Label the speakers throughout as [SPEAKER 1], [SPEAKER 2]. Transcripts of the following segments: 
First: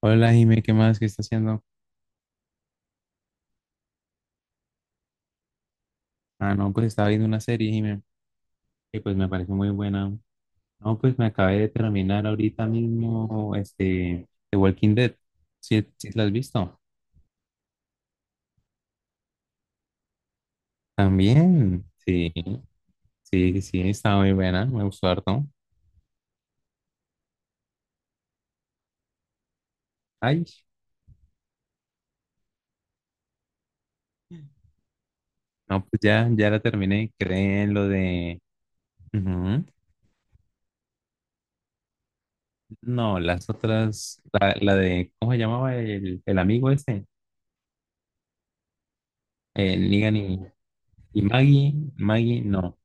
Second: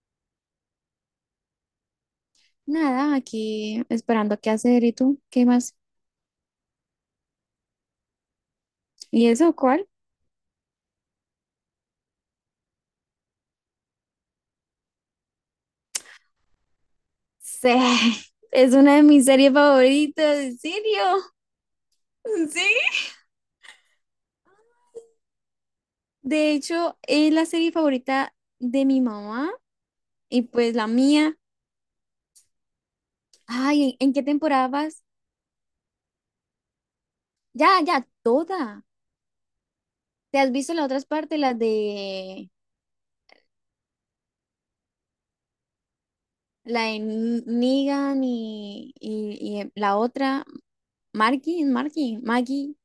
[SPEAKER 1] Hola, Jimé, ¿qué más? ¿Qué está haciendo?
[SPEAKER 2] Nada, aquí esperando qué hacer. ¿Y tú? ¿Qué más?
[SPEAKER 1] Ah, no, pues estaba viendo una serie, Jimé, que pues me
[SPEAKER 2] ¿Y eso
[SPEAKER 1] pareció muy
[SPEAKER 2] cuál?
[SPEAKER 1] buena. No, pues me acabé de terminar ahorita mismo, The Walking Dead. ¿Sí, sí la has visto?
[SPEAKER 2] Sí, es una de mis series favoritas, ¿en serio?
[SPEAKER 1] También, sí,
[SPEAKER 2] Sí.
[SPEAKER 1] sí, estaba muy buena, me gustó harto.
[SPEAKER 2] De hecho, es la serie favorita de mi mamá y
[SPEAKER 1] Ay,
[SPEAKER 2] pues la mía. Ay, ¿en qué temporada vas?
[SPEAKER 1] no, pues ya, ya la terminé, creen
[SPEAKER 2] Ya,
[SPEAKER 1] lo
[SPEAKER 2] ya,
[SPEAKER 1] de...
[SPEAKER 2] toda.
[SPEAKER 1] Ujú.
[SPEAKER 2] ¿Te has visto las otras partes, las de
[SPEAKER 1] No, las otras, la de, ¿cómo se llamaba el amigo
[SPEAKER 2] la de
[SPEAKER 1] ese?
[SPEAKER 2] Negan y, y
[SPEAKER 1] El
[SPEAKER 2] la
[SPEAKER 1] Negan
[SPEAKER 2] otra,
[SPEAKER 1] y Maggie,
[SPEAKER 2] Marky,
[SPEAKER 1] Maggie,
[SPEAKER 2] Maggie?
[SPEAKER 1] no.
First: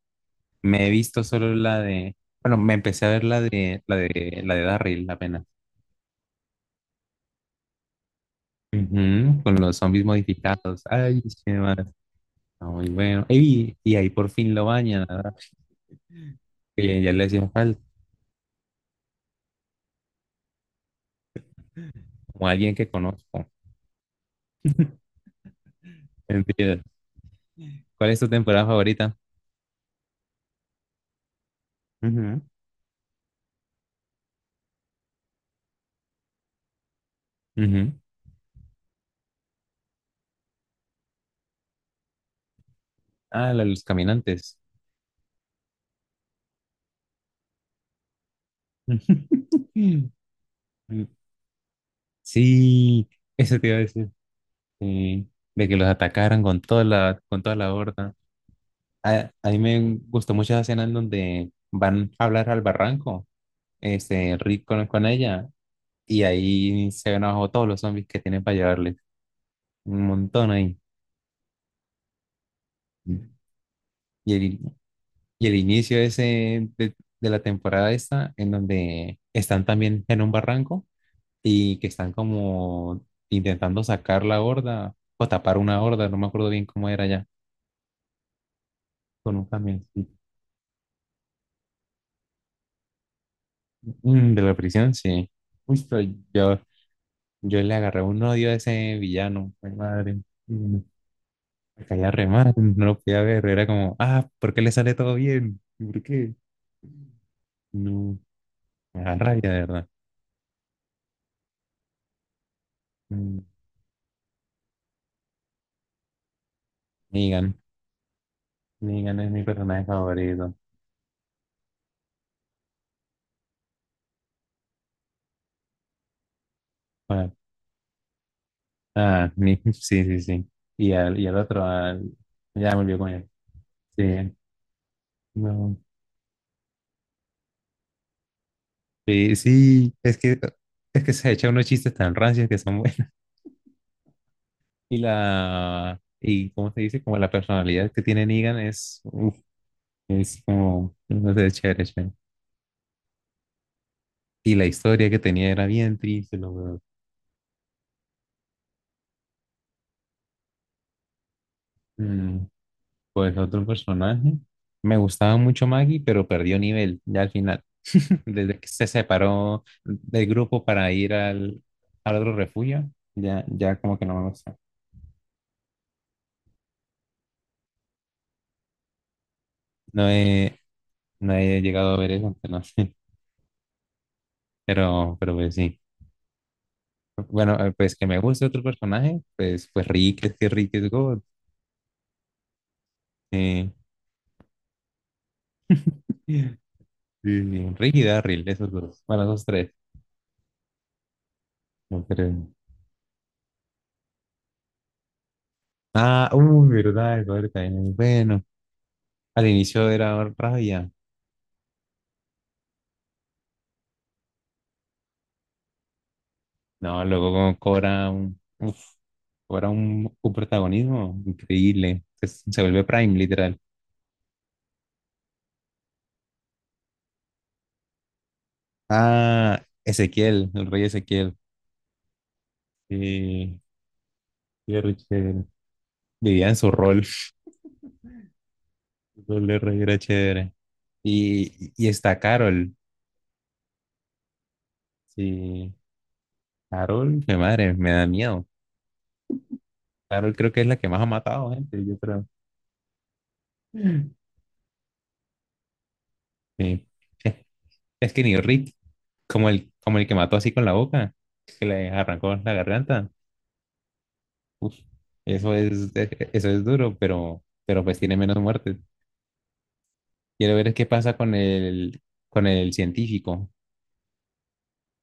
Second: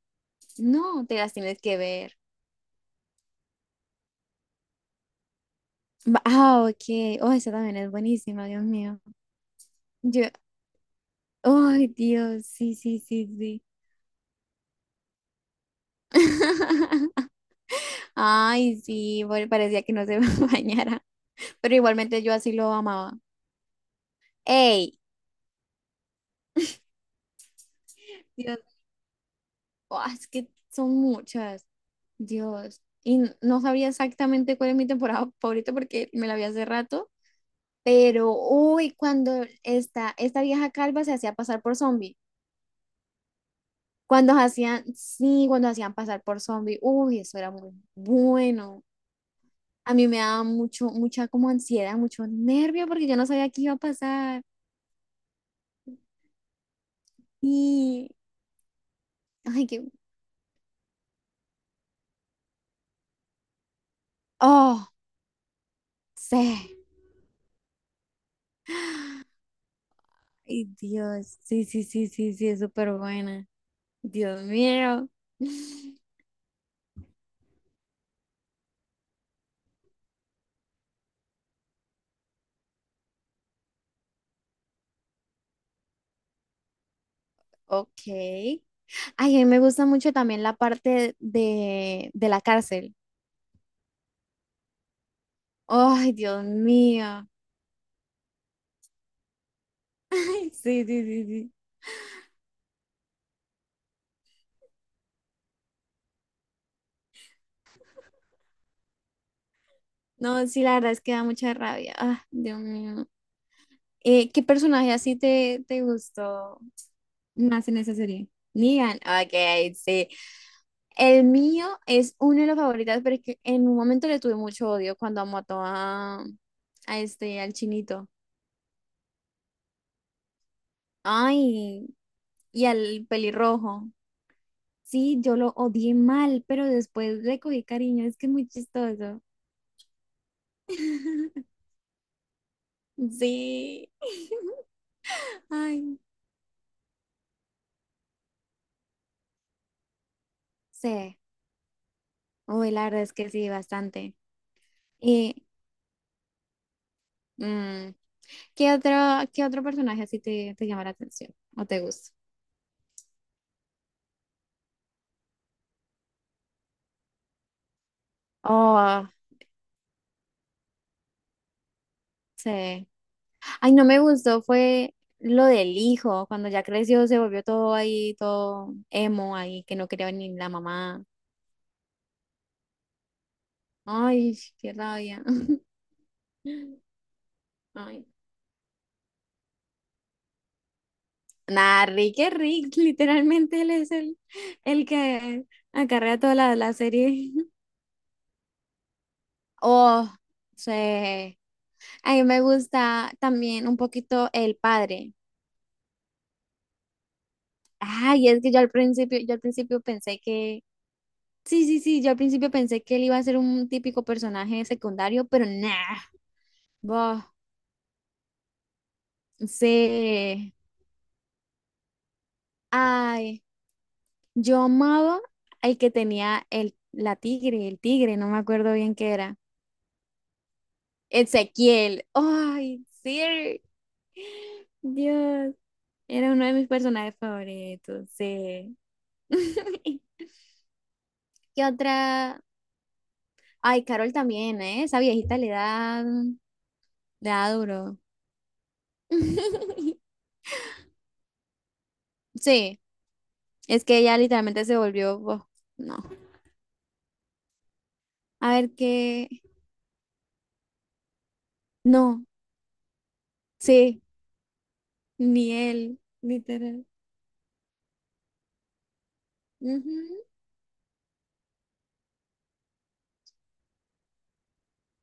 [SPEAKER 1] Me he
[SPEAKER 2] No, te
[SPEAKER 1] visto
[SPEAKER 2] las
[SPEAKER 1] solo
[SPEAKER 2] tienes que
[SPEAKER 1] la de,
[SPEAKER 2] ver.
[SPEAKER 1] bueno, me empecé a ver la de Daryl apenas.
[SPEAKER 2] Ah, ok. Oh, esa también es buenísima, Dios mío.
[SPEAKER 1] Ujú, con los zombies
[SPEAKER 2] Yo,
[SPEAKER 1] modificados. Ay, qué más.
[SPEAKER 2] ay,
[SPEAKER 1] Está
[SPEAKER 2] Dios, sí,
[SPEAKER 1] muy
[SPEAKER 2] sí,
[SPEAKER 1] bueno.
[SPEAKER 2] sí, sí.
[SPEAKER 1] Ey, y ahí por fin lo bañan, ¿verdad? Que ya le hacía falta,
[SPEAKER 2] Ay, sí, bueno, parecía que no se bañara, pero igualmente yo
[SPEAKER 1] como
[SPEAKER 2] así lo
[SPEAKER 1] alguien que
[SPEAKER 2] amaba.
[SPEAKER 1] conozco.
[SPEAKER 2] ¡Ey!
[SPEAKER 1] Entiendo. ¿Cuál es tu temporada
[SPEAKER 2] Dios,
[SPEAKER 1] favorita?
[SPEAKER 2] oh, es que son muchas.
[SPEAKER 1] Ujú,
[SPEAKER 2] Dios. Y no sabía exactamente cuál es mi temporada favorita porque me la vi hace rato,
[SPEAKER 1] ujú.
[SPEAKER 2] pero uy, cuando esta vieja calva se hacía pasar por zombie.
[SPEAKER 1] Ah, la de los
[SPEAKER 2] Cuando
[SPEAKER 1] caminantes.
[SPEAKER 2] hacían, sí, cuando hacían pasar por zombie, uy, eso era muy bueno. A mí me daba mucho, mucha como ansiedad, mucho nervio
[SPEAKER 1] Sí,
[SPEAKER 2] porque yo no sabía
[SPEAKER 1] eso
[SPEAKER 2] qué
[SPEAKER 1] te
[SPEAKER 2] iba
[SPEAKER 1] iba
[SPEAKER 2] a
[SPEAKER 1] a decir.
[SPEAKER 2] pasar.
[SPEAKER 1] Sí, de que los atacaran con con toda la
[SPEAKER 2] Y,
[SPEAKER 1] horda. A mí
[SPEAKER 2] ay, qué,
[SPEAKER 1] me gustó mucho esa escena en donde van a hablar al barranco, Rick
[SPEAKER 2] oh,
[SPEAKER 1] con ella, y
[SPEAKER 2] sí,
[SPEAKER 1] ahí se ven abajo todos los zombies que tienen para llevarles. Un montón
[SPEAKER 2] ay,
[SPEAKER 1] ahí.
[SPEAKER 2] Dios, sí, sí, sí, sí, sí, es súper buena.
[SPEAKER 1] Y
[SPEAKER 2] Dios mío.
[SPEAKER 1] el inicio ese de la temporada esta, en donde están también en un barranco y que están como intentando sacar la horda o tapar una horda, no me acuerdo bien cómo era ya,
[SPEAKER 2] Ok.
[SPEAKER 1] con
[SPEAKER 2] Ay,
[SPEAKER 1] un
[SPEAKER 2] a mí me gusta mucho
[SPEAKER 1] camioncito.
[SPEAKER 2] también la parte de la cárcel.
[SPEAKER 1] Mm, de la prisión, sí. Uy, pero
[SPEAKER 2] Ay, Dios
[SPEAKER 1] yo
[SPEAKER 2] mío.
[SPEAKER 1] yo le agarré un odio a ese villano, mi madre. Mm,
[SPEAKER 2] Sí, sí, sí, sí.
[SPEAKER 1] Me caía re mal, no lo podía ver. Era como, ah, ¿por qué le sale todo bien? ¿Por qué? No, me da rabia, de verdad.
[SPEAKER 2] No, sí, la verdad es que da mucha rabia. Ah, Dios mío.
[SPEAKER 1] Mm,
[SPEAKER 2] ¿Qué personaje así te, te gustó
[SPEAKER 1] Negan,
[SPEAKER 2] más en esa serie? Negan,
[SPEAKER 1] Negan es mi
[SPEAKER 2] ok,
[SPEAKER 1] personaje
[SPEAKER 2] sí.
[SPEAKER 1] favorito.
[SPEAKER 2] El mío es uno de los favoritos, pero es que en un momento le tuve mucho odio cuando mató a
[SPEAKER 1] Bueno,
[SPEAKER 2] este, al chinito.
[SPEAKER 1] sí, sí, sí. Y al otro,
[SPEAKER 2] Ay, y
[SPEAKER 1] ya me olvidé
[SPEAKER 2] al
[SPEAKER 1] con él.
[SPEAKER 2] pelirrojo.
[SPEAKER 1] Sí,
[SPEAKER 2] Sí, yo lo
[SPEAKER 1] no.
[SPEAKER 2] odié mal, pero después le cogí cariño, es que es muy chistoso.
[SPEAKER 1] Sí, sí, es que se echa unos chistes tan rancios que son buenos.
[SPEAKER 2] Sí.
[SPEAKER 1] Y
[SPEAKER 2] Ay,
[SPEAKER 1] y cómo se dice, como la personalidad que tiene Negan es, uff. Es como,
[SPEAKER 2] sí.
[SPEAKER 1] no sé, chévere, chévere.
[SPEAKER 2] Uy, la verdad es que sí, bastante.
[SPEAKER 1] Y la historia que
[SPEAKER 2] Y
[SPEAKER 1] tenía era bien triste, lo verdad.
[SPEAKER 2] mm, ¿qué otro, qué otro personaje así te, te llama la atención o te gusta?
[SPEAKER 1] Mm, pues otro personaje. Me gustaba mucho Maggie, pero perdió nivel ya al final. Desde que se
[SPEAKER 2] Oh,
[SPEAKER 1] separó del grupo para ir al otro
[SPEAKER 2] sí.
[SPEAKER 1] refugio, ya,
[SPEAKER 2] Ay,
[SPEAKER 1] ya
[SPEAKER 2] no
[SPEAKER 1] como
[SPEAKER 2] me
[SPEAKER 1] que no me
[SPEAKER 2] gustó,
[SPEAKER 1] gusta.
[SPEAKER 2] fue lo del hijo, cuando ya creció se volvió todo ahí, todo emo ahí, que no
[SPEAKER 1] No
[SPEAKER 2] quería ni la
[SPEAKER 1] he,
[SPEAKER 2] mamá.
[SPEAKER 1] no he llegado a ver eso, pero no sé.
[SPEAKER 2] Ay, qué rabia.
[SPEAKER 1] Pero pues sí. Bueno, pues que
[SPEAKER 2] Ay.
[SPEAKER 1] me guste otro personaje, pues, pues Rick, es que Rick es God.
[SPEAKER 2] Nah, Rick es Rick, literalmente
[SPEAKER 1] Eh,
[SPEAKER 2] él es el que acarrea toda la, la serie.
[SPEAKER 1] sí, sí, Rick y Darryl, esos dos. Bueno, esos tres.
[SPEAKER 2] Oh, sí. A
[SPEAKER 1] No
[SPEAKER 2] mí me
[SPEAKER 1] creo.
[SPEAKER 2] gusta también un poquito el padre.
[SPEAKER 1] Ah, uy, verdad, el padre también es
[SPEAKER 2] Ay, es
[SPEAKER 1] bueno.
[SPEAKER 2] que yo al
[SPEAKER 1] Al
[SPEAKER 2] principio
[SPEAKER 1] inicio
[SPEAKER 2] pensé
[SPEAKER 1] era
[SPEAKER 2] que,
[SPEAKER 1] rabia.
[SPEAKER 2] sí, sí, sí, yo al principio pensé que él iba a ser un típico personaje secundario, pero nah,
[SPEAKER 1] No,
[SPEAKER 2] boh,
[SPEAKER 1] luego como cobra un, uf, cobra un
[SPEAKER 2] sí.
[SPEAKER 1] protagonismo increíble. Se vuelve Prime,
[SPEAKER 2] Ay,
[SPEAKER 1] literal.
[SPEAKER 2] yo amaba el que tenía el, la tigre, el tigre, no me acuerdo bien qué era.
[SPEAKER 1] Ah, Ezequiel, el rey Ezequiel.
[SPEAKER 2] Ezequiel, ay,
[SPEAKER 1] Sí,
[SPEAKER 2] sí,
[SPEAKER 1] sí, era chévere.
[SPEAKER 2] Dios, era uno
[SPEAKER 1] Vivía
[SPEAKER 2] de
[SPEAKER 1] en
[SPEAKER 2] mis
[SPEAKER 1] su rol.
[SPEAKER 2] personajes favoritos, sí.
[SPEAKER 1] El rol de rey era chévere.
[SPEAKER 2] ¿Qué
[SPEAKER 1] Y está
[SPEAKER 2] otra?
[SPEAKER 1] Carol.
[SPEAKER 2] Ay, Carol también, ¿eh? Esa viejita
[SPEAKER 1] Sí,
[SPEAKER 2] le
[SPEAKER 1] Carol, mi
[SPEAKER 2] da
[SPEAKER 1] madre, me
[SPEAKER 2] duro.
[SPEAKER 1] da miedo. Carol creo que es la que más ha matado gente, yo creo.
[SPEAKER 2] Sí, es que ella literalmente se volvió, oh, no.
[SPEAKER 1] Sí. Es que ni
[SPEAKER 2] A ver
[SPEAKER 1] Rick.
[SPEAKER 2] qué,
[SPEAKER 1] Como como el que mató así con la boca, que le
[SPEAKER 2] no,
[SPEAKER 1] arrancó la garganta.
[SPEAKER 2] sí,
[SPEAKER 1] Uf,
[SPEAKER 2] ni
[SPEAKER 1] eso es,
[SPEAKER 2] él,
[SPEAKER 1] eso es
[SPEAKER 2] literal.
[SPEAKER 1] duro, pero pues tiene menos muertes.
[SPEAKER 2] Ujú.
[SPEAKER 1] Quiero ver qué pasa con con el científico,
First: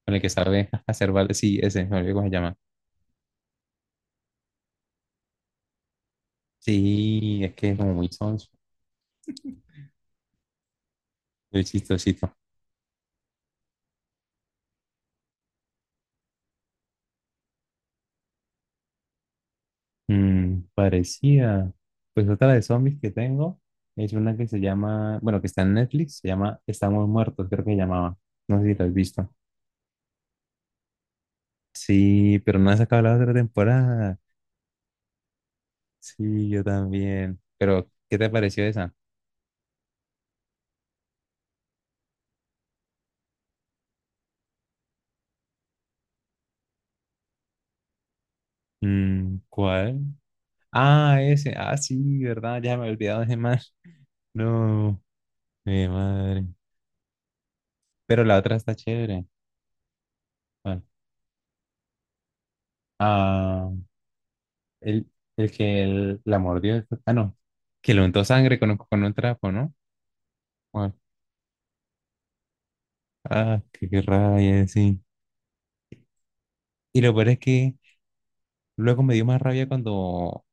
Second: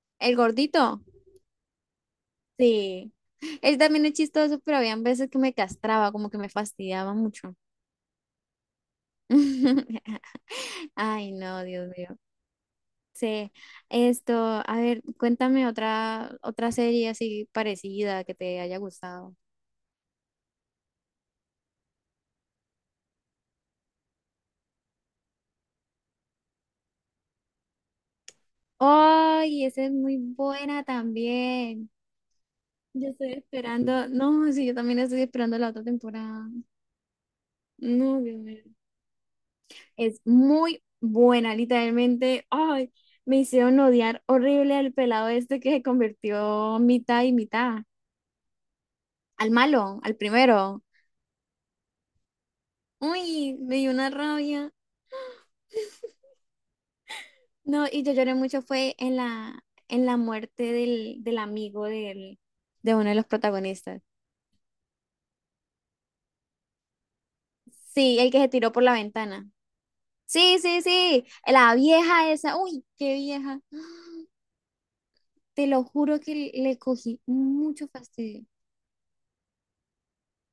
[SPEAKER 1] con el que
[SPEAKER 2] El
[SPEAKER 1] sabe
[SPEAKER 2] gordito,
[SPEAKER 1] hacer balas. Sí, ese, me olvidé cómo se llama.
[SPEAKER 2] sí. Él también es chistoso, pero habían veces que me castraba, como que me fastidiaba
[SPEAKER 1] Sí, es
[SPEAKER 2] mucho.
[SPEAKER 1] que es como muy sonso,
[SPEAKER 2] Ay, no,
[SPEAKER 1] muy
[SPEAKER 2] Dios mío.
[SPEAKER 1] chistosito.
[SPEAKER 2] Sí, esto, a ver, cuéntame otra, otra serie así parecida que te haya gustado.
[SPEAKER 1] Mm, parecía. Pues otra de zombies que tengo es una que se llama, bueno, que está en Netflix, se llama Estamos Muertos, creo que se llamaba. No sé si lo has visto.
[SPEAKER 2] Ay, esa es muy buena también.
[SPEAKER 1] Sí, pero no ha sacado
[SPEAKER 2] Yo
[SPEAKER 1] la otra
[SPEAKER 2] estoy esperando,
[SPEAKER 1] temporada.
[SPEAKER 2] no, sí, yo también estoy esperando la otra
[SPEAKER 1] Sí,
[SPEAKER 2] temporada.
[SPEAKER 1] yo también. Pero, ¿qué
[SPEAKER 2] No,
[SPEAKER 1] te
[SPEAKER 2] Dios
[SPEAKER 1] pareció
[SPEAKER 2] mío.
[SPEAKER 1] esa?
[SPEAKER 2] Es muy buena, literalmente. Ay, me hicieron odiar horrible al pelado este que se convirtió mitad y mitad.
[SPEAKER 1] Mm,
[SPEAKER 2] Al
[SPEAKER 1] ¿cuál?
[SPEAKER 2] malo, al primero.
[SPEAKER 1] Ah, ese. Ah, sí, ¿verdad? Ya me he olvidado de ese
[SPEAKER 2] Uy,
[SPEAKER 1] más.
[SPEAKER 2] me dio una rabia.
[SPEAKER 1] No, mi madre.
[SPEAKER 2] No, y yo
[SPEAKER 1] Pero
[SPEAKER 2] lloré
[SPEAKER 1] la otra
[SPEAKER 2] mucho
[SPEAKER 1] está
[SPEAKER 2] fue
[SPEAKER 1] chévere.
[SPEAKER 2] en la muerte
[SPEAKER 1] ¿Cuál?
[SPEAKER 2] del, del amigo del, de uno de los
[SPEAKER 1] Ah,
[SPEAKER 2] protagonistas.
[SPEAKER 1] el, el que la mordió. Ah, no. Que le
[SPEAKER 2] Sí,
[SPEAKER 1] untó
[SPEAKER 2] el que se
[SPEAKER 1] sangre
[SPEAKER 2] tiró por la
[SPEAKER 1] con un
[SPEAKER 2] ventana.
[SPEAKER 1] trapo, ¿no?
[SPEAKER 2] Sí, sí,
[SPEAKER 1] ¿Cuál?
[SPEAKER 2] sí. La vieja esa. Uy, qué
[SPEAKER 1] Ah,
[SPEAKER 2] vieja.
[SPEAKER 1] qué, qué rabia, sí.
[SPEAKER 2] Te lo juro que le
[SPEAKER 1] Y lo
[SPEAKER 2] cogí
[SPEAKER 1] peor es que
[SPEAKER 2] mucho fastidio.
[SPEAKER 1] luego me dio más rabia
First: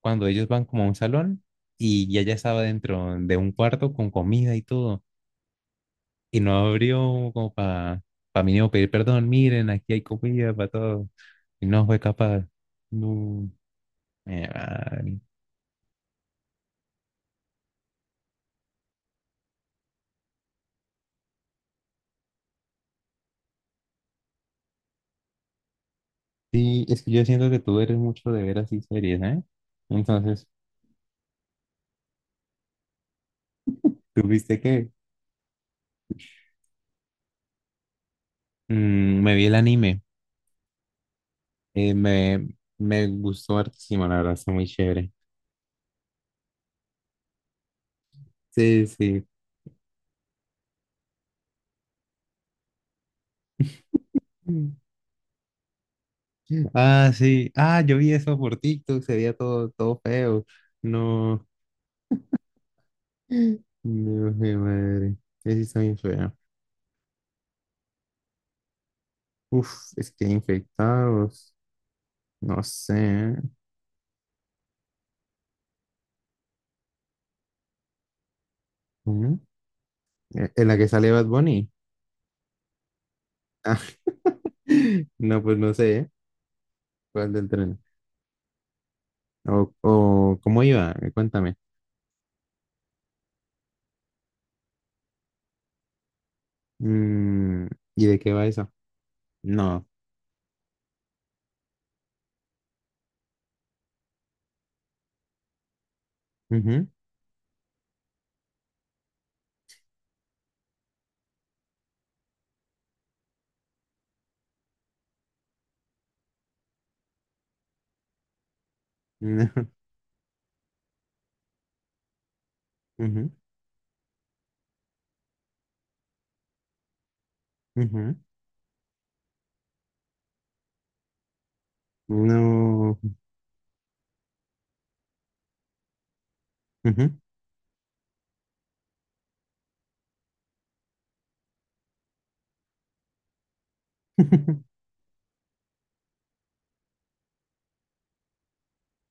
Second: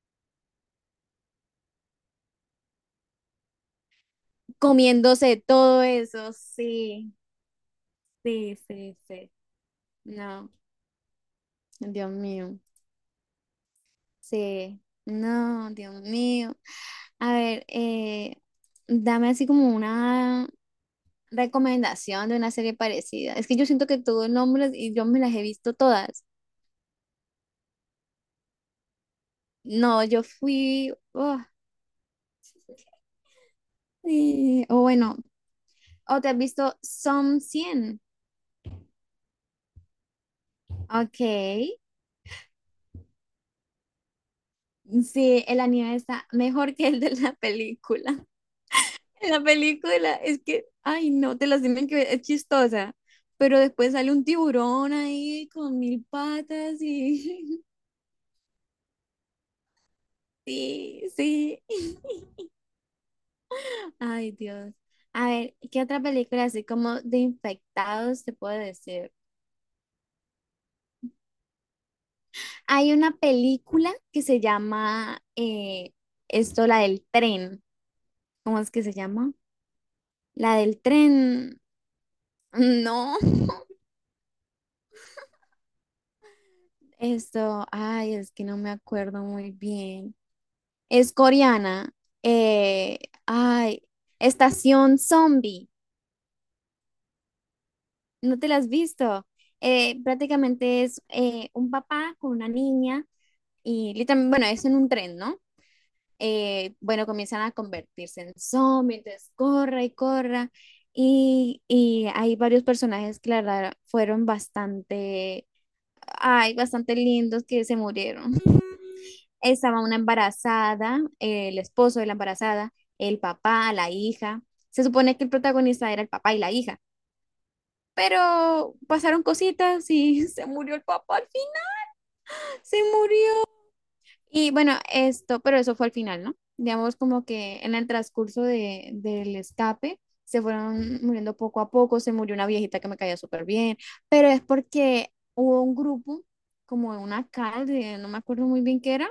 [SPEAKER 1] cuando ellos van como a un salón y ya estaba dentro de un cuarto con comida y todo.
[SPEAKER 2] Comiéndose todo eso,
[SPEAKER 1] Y no
[SPEAKER 2] sí,
[SPEAKER 1] abrió como para pa
[SPEAKER 2] sí,
[SPEAKER 1] mínimo pedir
[SPEAKER 2] sí,
[SPEAKER 1] perdón,
[SPEAKER 2] sí.
[SPEAKER 1] miren, aquí hay
[SPEAKER 2] No,
[SPEAKER 1] comida para todos. Y no fue
[SPEAKER 2] Dios
[SPEAKER 1] capaz.
[SPEAKER 2] mío,
[SPEAKER 1] No.
[SPEAKER 2] sí,
[SPEAKER 1] Vale.
[SPEAKER 2] no, Dios mío. A ver, dame así como una recomendación de una serie parecida. Es que yo siento que tuvo nombres y yo me las he visto todas.
[SPEAKER 1] Sí, es que yo siento que tú eres mucho de ver así series, ¿eh?
[SPEAKER 2] No, yo
[SPEAKER 1] Entonces,
[SPEAKER 2] fui... oh,
[SPEAKER 1] tuviste
[SPEAKER 2] sí, o
[SPEAKER 1] que
[SPEAKER 2] bueno, o te has visto Som 100.
[SPEAKER 1] mm, me vi el anime.
[SPEAKER 2] Ok.
[SPEAKER 1] eh, me, me gustó hartísimo, la verdad, está muy chévere.
[SPEAKER 2] Sí, el anime está mejor que el de la película.
[SPEAKER 1] Sí, sí.
[SPEAKER 2] En la película es que, ay no, te las tienen que ver, es chistosa. Pero después sale un
[SPEAKER 1] Mm.
[SPEAKER 2] tiburón ahí con mil patas
[SPEAKER 1] Ah, sí.
[SPEAKER 2] y
[SPEAKER 1] Ah, yo vi eso por TikTok, se veía todo, todo feo.
[SPEAKER 2] sí,
[SPEAKER 1] No.
[SPEAKER 2] sí.
[SPEAKER 1] Mm. No,
[SPEAKER 2] Ay
[SPEAKER 1] qué
[SPEAKER 2] Dios.
[SPEAKER 1] madre.
[SPEAKER 2] A ver,
[SPEAKER 1] Eso está
[SPEAKER 2] ¿qué
[SPEAKER 1] bien
[SPEAKER 2] otra
[SPEAKER 1] feo.
[SPEAKER 2] película así como de infectados te puedo decir?
[SPEAKER 1] Uf, es que infectados, no
[SPEAKER 2] Hay
[SPEAKER 1] sé.
[SPEAKER 2] una
[SPEAKER 1] ¿Eh?
[SPEAKER 2] película que se llama esto, la del tren. ¿Cómo es que se llama?
[SPEAKER 1] ¿Mm?
[SPEAKER 2] La
[SPEAKER 1] ¿En la
[SPEAKER 2] del
[SPEAKER 1] que sale Bad
[SPEAKER 2] tren.
[SPEAKER 1] Bunny?
[SPEAKER 2] No,
[SPEAKER 1] Ah, no, pues no sé, ¿eh? ¿Cuál del
[SPEAKER 2] esto,
[SPEAKER 1] tren?
[SPEAKER 2] ay, es que no me acuerdo muy bien.
[SPEAKER 1] O cómo iba?
[SPEAKER 2] Es
[SPEAKER 1] Cuéntame.
[SPEAKER 2] coreana. eh, ay, Estación Zombie.
[SPEAKER 1] Mm, ¿y de qué
[SPEAKER 2] ¿No
[SPEAKER 1] va
[SPEAKER 2] te la has
[SPEAKER 1] eso?
[SPEAKER 2] visto?
[SPEAKER 1] No.
[SPEAKER 2] Prácticamente es un papá con una niña y literalmente, bueno, es en un tren, ¿no?
[SPEAKER 1] Ujú,
[SPEAKER 2] Bueno, comienzan a convertirse en zombies entonces corra y corra. Y hay varios personajes que la verdad fueron bastante, ay, bastante lindos que se murieron.
[SPEAKER 1] no.
[SPEAKER 2] Estaba una embarazada, el esposo de la embarazada, el
[SPEAKER 1] Ujú,
[SPEAKER 2] papá, la hija. Se supone que el protagonista era el papá y la hija,
[SPEAKER 1] ujú,
[SPEAKER 2] pero pasaron cositas y se murió el papá al fin, se
[SPEAKER 1] no.
[SPEAKER 2] murió. Y bueno, esto, pero eso fue al final, ¿no? Digamos
[SPEAKER 1] Ujú,
[SPEAKER 2] como que en el transcurso de, del escape se fueron muriendo poco a poco, se murió una viejita que me caía súper bien, pero es porque hubo un grupo como de una calle, no me acuerdo muy bien qué era,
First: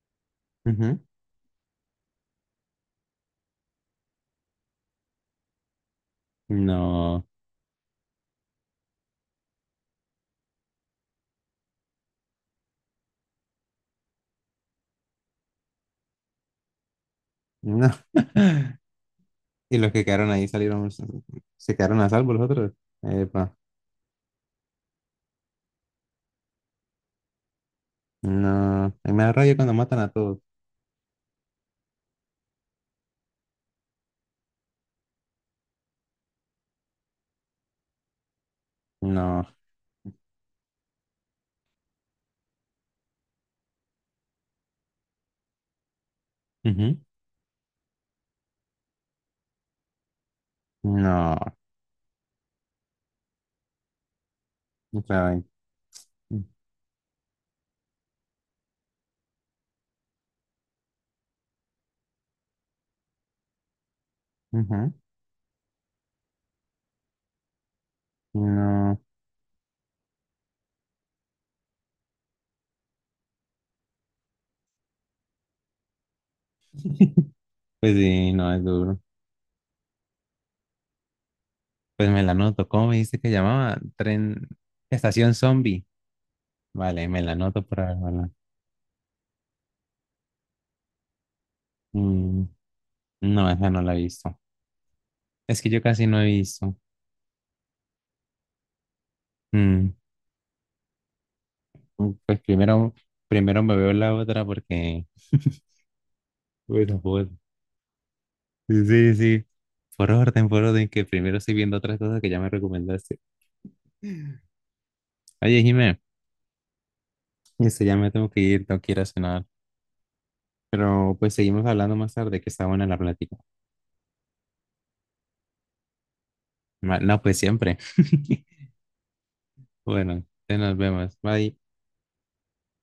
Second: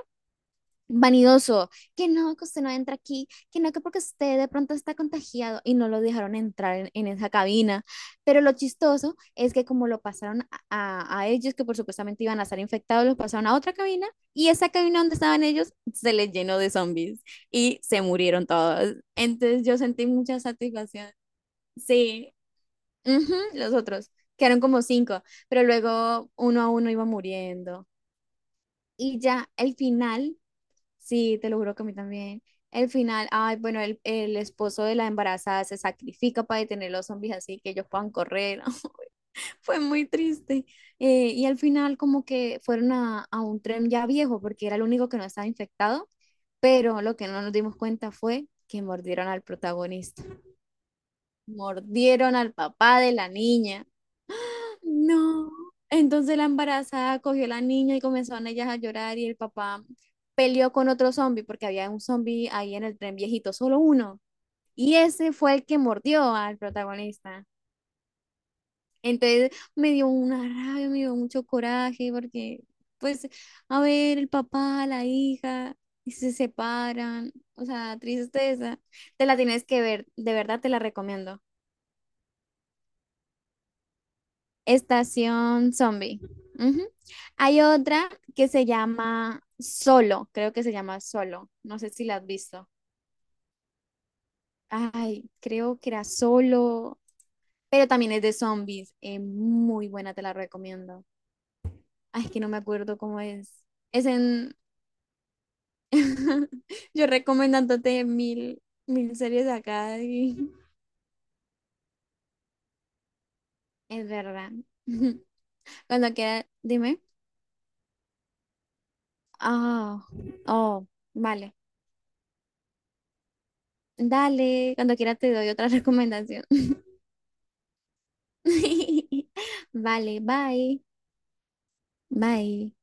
[SPEAKER 1] ujú,
[SPEAKER 2] vanidoso, que no, que usted no entra aquí, que no, que porque usted de pronto está contagiado y no lo dejaron entrar en
[SPEAKER 1] no.
[SPEAKER 2] esa cabina. Pero lo chistoso es que como lo pasaron a, a ellos, que por supuestamente iban a estar infectados, los pasaron a otra cabina y esa cabina donde estaban ellos se les llenó de zombies y
[SPEAKER 1] No.
[SPEAKER 2] se murieron todos. Entonces
[SPEAKER 1] Y
[SPEAKER 2] yo
[SPEAKER 1] los que
[SPEAKER 2] sentí
[SPEAKER 1] quedaron
[SPEAKER 2] mucha
[SPEAKER 1] ahí salieron,
[SPEAKER 2] satisfacción.
[SPEAKER 1] se quedaron a salvo
[SPEAKER 2] Sí,
[SPEAKER 1] los otros.
[SPEAKER 2] ujú,
[SPEAKER 1] Epa.
[SPEAKER 2] los otros. Quedaron como 5, pero luego uno a uno iba muriendo.
[SPEAKER 1] No.
[SPEAKER 2] Y
[SPEAKER 1] Me da
[SPEAKER 2] ya
[SPEAKER 1] rabia cuando
[SPEAKER 2] el
[SPEAKER 1] matan a
[SPEAKER 2] final
[SPEAKER 1] todos.
[SPEAKER 2] sí, te lo juro que a mí también. El final, ay, bueno, el esposo de la embarazada se sacrifica para detener los zombies así que ellos puedan correr.
[SPEAKER 1] No.
[SPEAKER 2] Fue muy triste. Y al final como que fueron a un tren ya viejo porque era el único que no estaba infectado, pero lo que no nos dimos cuenta fue que mordieron al protagonista.
[SPEAKER 1] No,
[SPEAKER 2] Mordieron al papá de la niña.
[SPEAKER 1] claro.
[SPEAKER 2] No. Entonces la embarazada cogió a la niña y comenzaron ellas a llorar y el papá peleó con otro zombie porque había un zombie ahí en el tren viejito, solo uno.
[SPEAKER 1] Ujú,
[SPEAKER 2] Y ese fue el que mordió al protagonista.
[SPEAKER 1] no,
[SPEAKER 2] Entonces me dio una rabia, me dio mucho coraje porque, pues, a ver, el papá, la hija, y se separan, o
[SPEAKER 1] pues
[SPEAKER 2] sea,
[SPEAKER 1] sí, no es
[SPEAKER 2] tristeza.
[SPEAKER 1] duro.
[SPEAKER 2] Te la tienes que ver, de verdad te la recomiendo.
[SPEAKER 1] Pues me la noto. ¿Cómo me dice que llamaba? Tren, estación
[SPEAKER 2] Estación
[SPEAKER 1] zombie.
[SPEAKER 2] Zombie. Ujú.
[SPEAKER 1] Vale, me la
[SPEAKER 2] Hay
[SPEAKER 1] noto por
[SPEAKER 2] otra
[SPEAKER 1] haberla.
[SPEAKER 2] que se llama Solo, creo que se llama Solo. No sé si la has
[SPEAKER 1] Mm,
[SPEAKER 2] visto.
[SPEAKER 1] no, esa no la he visto.
[SPEAKER 2] Ay,
[SPEAKER 1] Es que
[SPEAKER 2] creo
[SPEAKER 1] yo
[SPEAKER 2] que era
[SPEAKER 1] casi no he visto.
[SPEAKER 2] Solo, pero también es de zombies. Muy
[SPEAKER 1] Mm,
[SPEAKER 2] buena, te la recomiendo. Ay, es
[SPEAKER 1] pues
[SPEAKER 2] que no me
[SPEAKER 1] primero,
[SPEAKER 2] acuerdo cómo
[SPEAKER 1] primero
[SPEAKER 2] es.
[SPEAKER 1] me veo
[SPEAKER 2] Es
[SPEAKER 1] la otra
[SPEAKER 2] en...
[SPEAKER 1] porque. Bueno,
[SPEAKER 2] Yo
[SPEAKER 1] pues.
[SPEAKER 2] recomendándote
[SPEAKER 1] Sí, sí,
[SPEAKER 2] mil
[SPEAKER 1] sí.
[SPEAKER 2] series acá y...
[SPEAKER 1] Por orden, que primero estoy viendo otras cosas que ya me recomendaste.
[SPEAKER 2] Es verdad.
[SPEAKER 1] Oye, Jimé,
[SPEAKER 2] Cuando quieras, dime.
[SPEAKER 1] eso ya me tengo que ir, no quiero cenar.
[SPEAKER 2] Ah, oh,
[SPEAKER 1] Pero pues
[SPEAKER 2] vale.
[SPEAKER 1] seguimos hablando más tarde, que está buena la plática.
[SPEAKER 2] Dale, cuando quieras te doy otra recomendación.
[SPEAKER 1] No, pues siempre.
[SPEAKER 2] Vale,
[SPEAKER 1] Bueno, te nos
[SPEAKER 2] bye,
[SPEAKER 1] vemos. Bye.
[SPEAKER 2] bye.